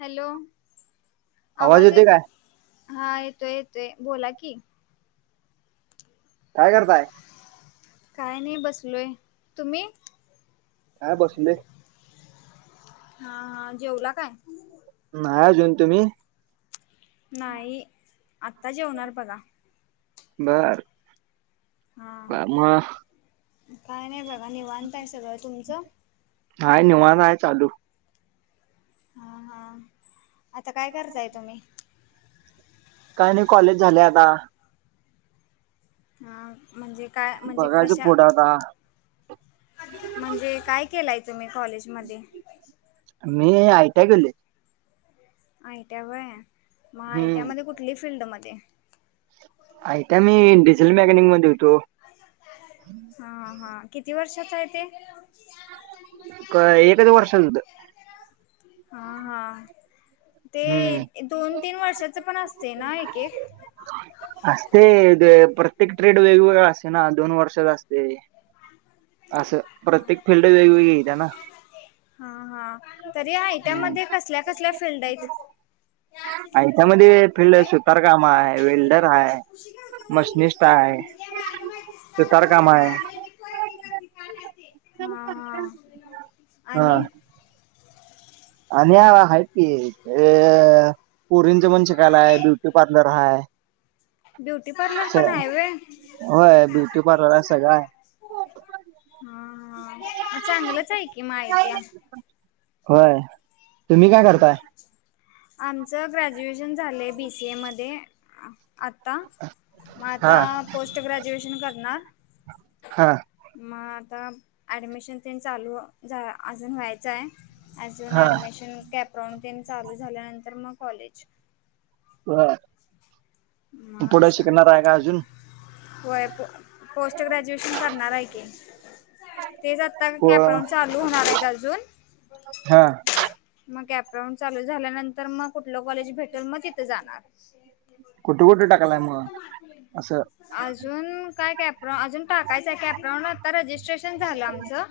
Hello आवाज येते येतोय. काय हा येतोय येतोय बोला की. काय करताय. काय नाही बसलो तुम्ही. हा बसलोय. हा हा जेवला काय. नाही अजून तुम्ही. नाही आत्ता जेवणार बघा. बर. हां बर, मग काय नाही बघा निवांत आहे सगळं तुमचं. हाय निवांत आहे चालू. हा हा आता काय करताय तुम्ही. काय नाही कॉलेज झाले आता. ह म्हणजे काय म्हणजे बघायचं कशा. पुढं आता म्हणजे काय केलाय तुम्ही कॉलेज मध्ये. मी आयटीआय केलंय. आयटीआय होय मग हम्म आयट्यामध्ये कुठली फिल्डमध्येध्ये. आयटीआय मी डिझल मेकॅनिक मध्ये होतो. हा हा किती वर्षाचं आहे ते. एकच वर्षाचं होतं. हा हा ते हम्म दोन तीन वर्षाच पण असते ना एक एक. असते प्रत्येक ट्रेड वेगवेगळा असते ना दोन वर्षचा असते. असं प्रत्येक फिल्ड वेगवेगळी येत्या ना. हा हा तर या आयटीआय मध्ये कसल्या कसल्या फिल्ड आहेत. आयटीआय मध्ये फिल्ड सुतार काम आहे वेल्डर आहे मशनिस्ट. सुतार काम आहे. [unintelligible] हा [unintelligible] आणि. आणि आहेत की अ पोरीनच पण शिकायला आहे ब्य. ब्युटी पार्लर आहे. ब्युटी पार्लर पण आहे व्हय होय ब्युटी पार्लर आहे सगळ आहे. हा हा चांगलंच आहे की मग आयटीआय. होय. तुम्ही काय करताय? आमचं ग्रॅज्युएशन झालंय बीसीए मध्ये. आत्ता मग हा आता पोस्ट ग्रॅज्युएशन करणार, हा मग आता ॲडमिशन ते चालू अजून व्हायचं आहे अजून हा ऍडमिशन कॅप्रोन चालू झाल्यानंतर मग कॉलेज बर मग पुढं असं शिकणार आहे का अजून होय प पोस्ट ग्रॅज्युएशन करणार आहे की तेच आता हो कॅपरान चालू होणार आहेत अजून हा मग अॅपराऊंड चालू झाल्यानंतर मग कुठलं कॉलेज भेटेल मग तिथे जाणार कुठं कुठे टाकालाय मग असं अजून काय कॅप अजून टाकायचंय कॅपरान आता रजिस्ट्रेशन झालं आमचं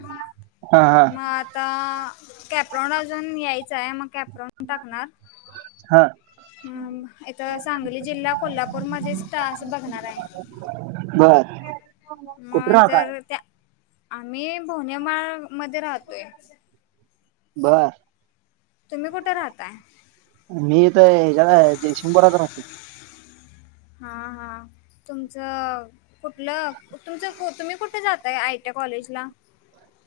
हा हा मग आता कॅपरॉन अजून यायचं आहे मग कॅपरॉन टाकणार हा अ इथ सांगली जिल्हा कोल्हापूरमध्येध्येच तास बघणार आहे बर कुठे मग राहताय? जर त्या आम्ही भोवनेमाळ मध्ये राहतोय बर तुम्ही कुठे राहताय मी इथ जला शिंगोरात राहो ह हा हा तुमचं कुठलं तुमचं तुम्ही कुठं जातय आय टी कॉलेजला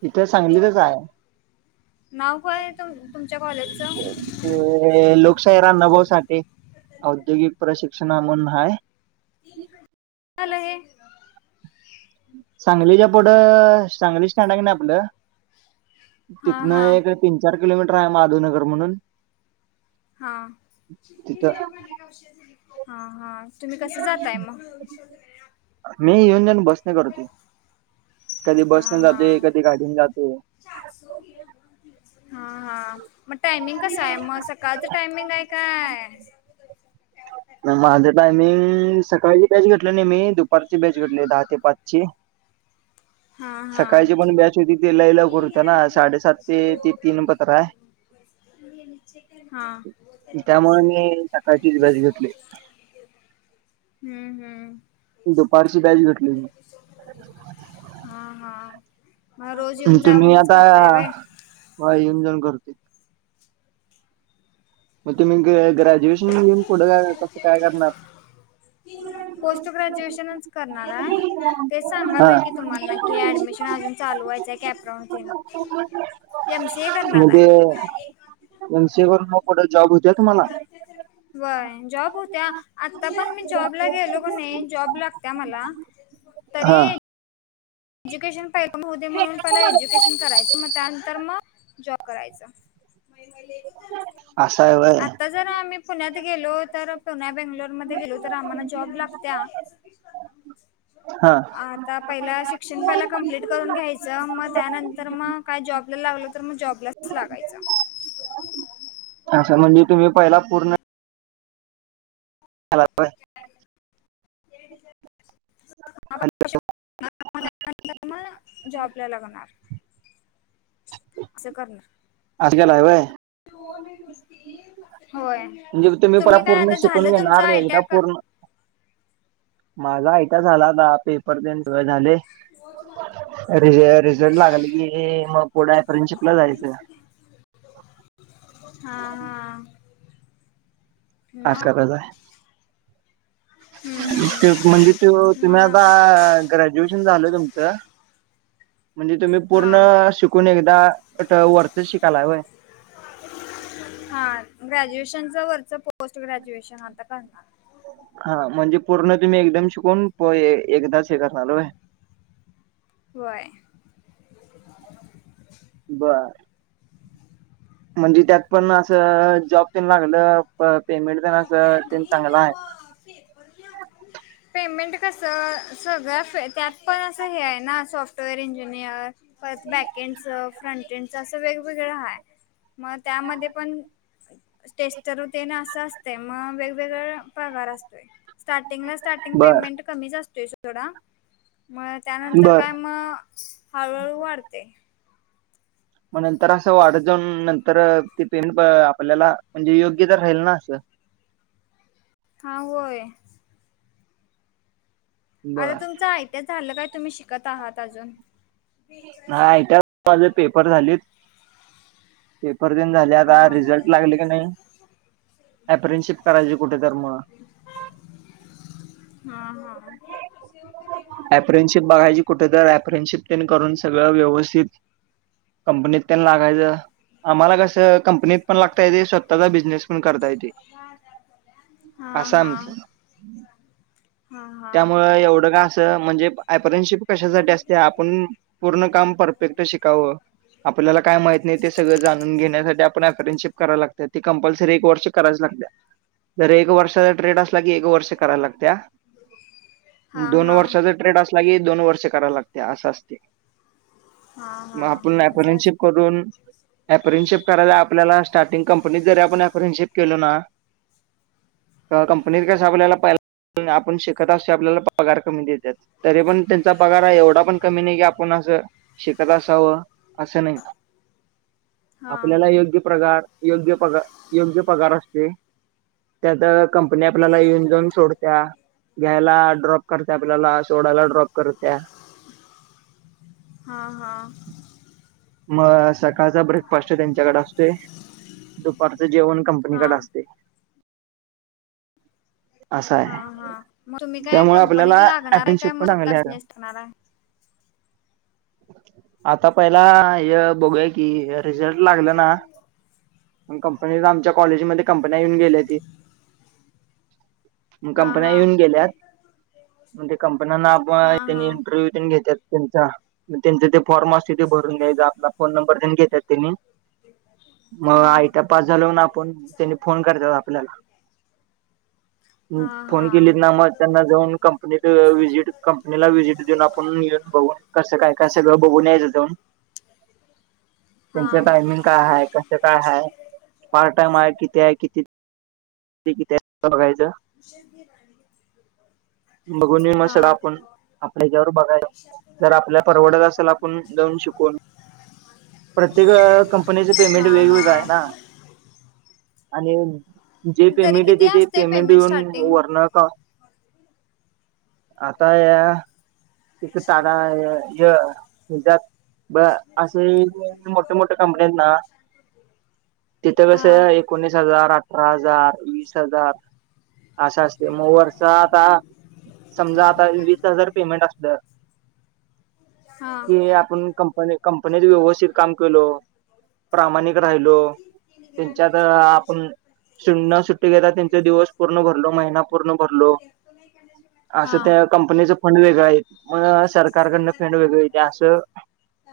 इथे सांगलीतच आहे नाव काय आहे तु तुमच्या कॉलेजचं ते लोकशाहीला नभावसाठी औद्योगिक प्रशिक्षणा म्हून हाय चाल हे सांगलीच्या पुढं सांगली स्टँड आहे नाही आपलं हां तिथन हां एक तीन चार किलोमीटर आहे माधवनगर म्हणून हा तिथं हा हा तुम्ही कसं जातय मग मी येऊन जाऊन बसने करतोय कधी बस न जाते कधी गाडीन जाते हा हा मग टायमिंग कस आहे मग काचं टायमिंग आहे काय माझं टायमिंग सकाळची बॅच घेतलं नाही मी दुपारची बॅच घेतली दहा ते पाचची आवाज नाही हां येत हां सकाळची पण बॅच होती ते लईलवकर होत्या ना साडेसात ते ते तीन पत्र आहे हा त्यामुळे मी सकाळचीच बस घेतले आवाज नाही हम्म हम् दुपारची बॅज घटली म हा हा मग रोज येऊन जाऊनच करताय वे ह येऊन जाऊन करतो मग तुम्ही ग ग्रॅज्युएशन घेऊन ोडं का कसं काय करणार पोस्ट ग्रॅज्युएशनच करणार आहे ते हा सांगालय की तुम्हा क ऍडमिशन अजून चालू व्हायचं कॅपरानटन एमसी करणार म्हणजे आहे एम सी करून मग कठं जॉब होते तुम्हाला बय जॉब होत्या आता पण मी जॉबला गेलो का नाही जॉब लागत्या मला हा तरी एज्युकेशन पाटम हो म्हणूनला एज्युकेशन करायचं मग त्यानंतर मग जॉब करायच आशहाय वय जर आम्ही पुण्यात गेलो तर पुण्या बेंगलोरमध्ये गेलो तर आम्हाला जॉब लागत्या हा आता पहिलाशिक्षण पहिल कप्टलेट करून घ्या जम त्यानंतर मग काय जॉब ला लागल तर मग जॉबलाच लागायच असं म्हणजे तुम्ही पहिला पूर्ण हॅलो खाली म जॉबला लागणार असं करणार अजकल आो आहे होय म्हणजे पहिला तुम्ही काय पूर्ण आता झालं शिकून तुमच घेणार एकदा आयट्या का पूर्ण माझा आयटा झाला दाहा पिस पर सय झाले र रिझल्ट लागल की मग कोडायफरेनशिपला जायचं हा हा मग आजका कझ आहे हम्म तेज हम्म म्हणजे त तुम्ही मग आता ग्रॅज्युएशन झालय तुमचं म्हणजे तुम्ही पूर्ण हा शिकून एकदा वरते शिकायला वय हा ग्रॅज्युएशनच वरच पोस्ट ग्रॅज्युएशन आता करणार हा म्हणजे पूर्ण तुम्ही एकदम शिकून होये एकदाच हे करणारलो वय बर म्हणजे त्यात पण असं जॉब त्यांनी लागलं पेमेंट प असं चांगलं आहे ह फेप घ पेमेंट कसं सगळं फ त्यात पण असं हे आहे ना सॉफ्टवेअर इंजिनियर परत बॅकेंडचं फ्रंटेंडचं असं वेगवेगळं हा आहे म त्यामध्ये पण स्टेज तरुते ना असं असते मग वेगवेगळ प्रकार असतोय स्टार्टिंगला स्टार्टिंग बर पेमेंट कमीच असतोय थोडा मग त्यानंतर बर काय मग हळूहळू वाढते मग नंतर असं वाढ जाऊन नंतर ते पेंन आपल्याला म्हणजे योग्य तर राहील ना असं हा होय बर आता तुमचं आयटीया झालं काय तुम्ही शिकत आहात अजून हा आट माझ पेपर झालेत पेपर देऊन झाले आता हां रिझल्ट लागले की नाही अप्रेनशिप करायची कुठे तर मुग हा हा फेडशिप बगायची कुठेत अपरेनशिप करून सगळं व्यवस्थित कंपनीत लागायचं आम्हाला कसं कंपनीत पण लागता य ते स्वतःचा बिझनेस पण करता येते हजार रुपया हा असं हा आमचं त्यामुळे एवढं का असं म्हणजे आयपरेनशिप कशासाठी असते आपण पूर्ण काम परफेक्ट शिकावं आपल्याला काय माहत नाही ते सगळं जाणून घेण्यासाठी आपण अफर्नशिप कराव लागतो ते कंपल्सरी एक वर्ष करायच लागत्या जर एक वर्षाचा ट्रेड असला की एक वर्ष करायला लागत्या हां दोन हां वर्षाचा ट्रेड असला की दोन वर्ष करायला लागते असं असते हा हा मग आपण असं अपर्नशिप असत करून अपरेनशिप करायला आपल्याला स्टार्टिंग कंपनीत जरी आपण अपरेनशिप केलो ना कंपनीत कस आपल्याला पाहिला आपण शिकत असे आपल्याला पगार कमी देतात तरी पण त्यांचा पगार एवढा पण कमी नाही की आपण असं शिकत असावं असं नाही हा आपल्याला योग्य प्रकार योग्य पगार योग्य पगार असते त्यात कंपनी आपल्याला येऊन जाऊन सोडत घ्यायला ड्रॉप करत आपल्याला सोडायला ड्रॉप करत्या हा हा मग सकाळचा ब्रेकफास्ट त्यांच्याकडे असतोय दुपारचं जेवण हा कंपनीकडे असते असं हा आहे हा मग तुम्ही काय त्यामुळे आपल्याला कंपनीत लागणार आहे अँपनशिप काय मग पण स्वतः चांगले आहे बिझनेस टाकणार आहे [inaudible] आता पहिला हे बघूय की रिझल्ट लागलं ना मग कंपनी आमच्या कॉलेजमध्ये कंपन्या येऊन गेल्या ती मग हा कंपन्या हा येऊन गेल्यात मग ते कंपन्यांना हा आपण त्यांनी हा इंटरव्ह्यू घेतत त्यांचा त्यांच ते फॉर्मसि भरून घ्याय आपला फोन नंबर त्यांनी घेतता त्यांनी मग हा आयता पास झाल होून आपण त्यांनी फोन करत आपल्याला हा फोन हा केली ना मग त्यांना जाऊन कंपनीतजिट कंपनीला व्हजिट देऊन आपण येन बघून कसं काय का सगळं बघू न्यायचातून हा त्यांच टायमिंग काय आहे कस काय आहे पार्ट टाइम आहे किती आहे किती कि बघायचं विषय घ राणी बघून मी मग सड आपण आपल्याच्यावर बघाय जर आपल्या परवडत असेल ण जाऊन शिकवून प्रत्येक कंपनीच पेमेंट हा हा वेगवेगळं आहे ना आणि जे तरी पेमेंट किती येते ते असते पेमेंट येऊन स्टार्टिंग वरणार का आता या त तारा श दिमाग शांत होताय तिथे कस एकोणीस हजार आठ अकरा हजार वीस हजार असा असते म वर्षात आता समजा आता वीस हजार पेमेंट असलं हा कि आपण कंपनी कंपनीत व्यवस्थित काम केल प्रामाणिक राहिलो त्यांच्यात आपण शनना सुट्टी घेता त्यांचे दिवस पूर्ण भरलो महिना पूर्ण भरलो त नाही कर असं त्या कंपनीच फंड वेगळं आहे मग सरकारकडनं फंड वेगळ आहे ते असं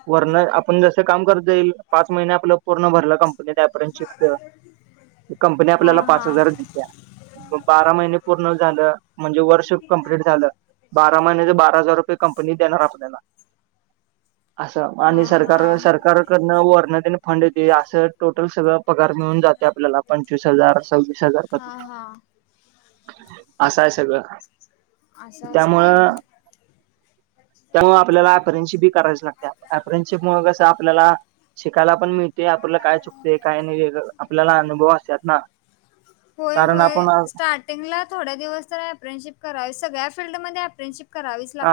वरण आपण जसं काम करता येईल पाच महिने आपलं पूर्ण भरलं कंपनी अपेरांशिप च कंपनी आपल्याला हा पाच हजार दिेतल्या बारा महिने पूर्ण झालं म्हणजे वर्ष कंप्ललीट झालं बारा महिन्याच बारा हजार रुपये कंपनी देणार आपल्याला असं आणि हा सरकार हा सरकारकडनं वर्णतेने फंड दे असं टोटल सगळं पगार मिळून जाते आपल्याला पंचवीस हजार सव्वीस हजार पर्यंत हां, हां. असं आहे सगळं असं असते त्यामुळं त्यामुळे आपल्याला अफरन्सशिपी करायची लागते अफरनशिपमुळे कसं आपल्याला शिकायला पण मिळते आपल्याला काय चुकते काय नाही आपल्याला अनुभव असतत ना होय कारण होय आपण स्टार्ट िंगला थोड दिवस तर अपनशिप करावीग्या फल्डमध्येध्येमपर्नशिप हा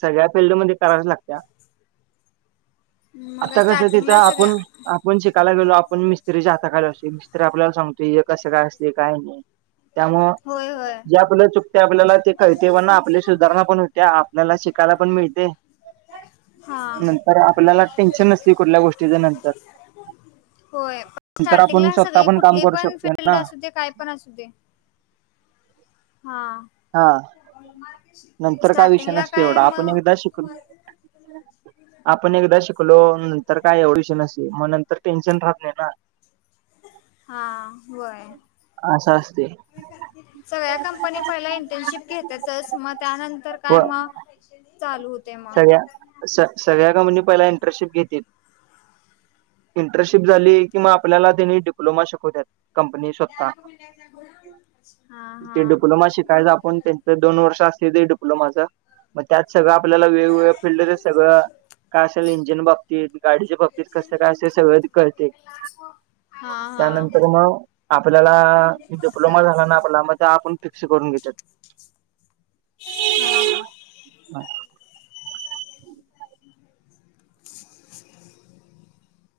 सगळ्या फिल्डमध्येध्ये करायच लागत्या मग आता कसं तिथं स्टार्टिंगला सगळ्या आपण आपण शिकायला गेलो आपण मिस्त्रीच्या हाता खालीशी मिस्त्री आपल्याला सांगतो तू कसं काय असते काय नाही त्यामूळ होय, होय. जे आपलं चुकते आपल्याला ते कळतेवना आपल्या सुधारणा पण हो त्या आपल्याला शिकायला पण मिळते हां. नंतर आपल्याला टेन्शन नसती कुठल्या गोष्टीच नंतर होय पण नंतर आपण स्टार्टिंगला स्वतः सगळी पण काम कुठली करू पण शकतो फिल्ड ना असू दे काय पण असू दे हा हा नंतर काय विषय स्टार्टिंगला नसतो काय एवढा आपण मग एकदा शिकलो आपण एकदा शिकलो नंतर काय ऑडिशनशी मग नंतर टेन्शन राहत नाही ना हा व्हाय ह असस्तते सगळ्या कंपनी्या पहिला इंटर्नशिप घेतातच मग त्यानंतर काय व मग चालू होते मग सगळ्या सगळ्या कंपनी पहिला इंटर्नशिप घेतील इंटर्नशिप झाली किंवा आपल्याला त्यानी डिप्लोमा शिकवत कंपनी हां, ते हां. डिप्लोमा शिकायच आपण त्यां दोन वर्ष असले ते बल माझा मग त्यात सगळं आपल्याला वेगवेगळ्या फिल्ड सगळं काय असेल इंजिन बाबतीत गाडीच्या बाबतीत कसं काय असे सगळ करते हा हा हा त्यानंतर मग आपल्याला डिप्लोमा झाला ना आपला मग आपण फिक्स करून घेतात हा हा [inaudible]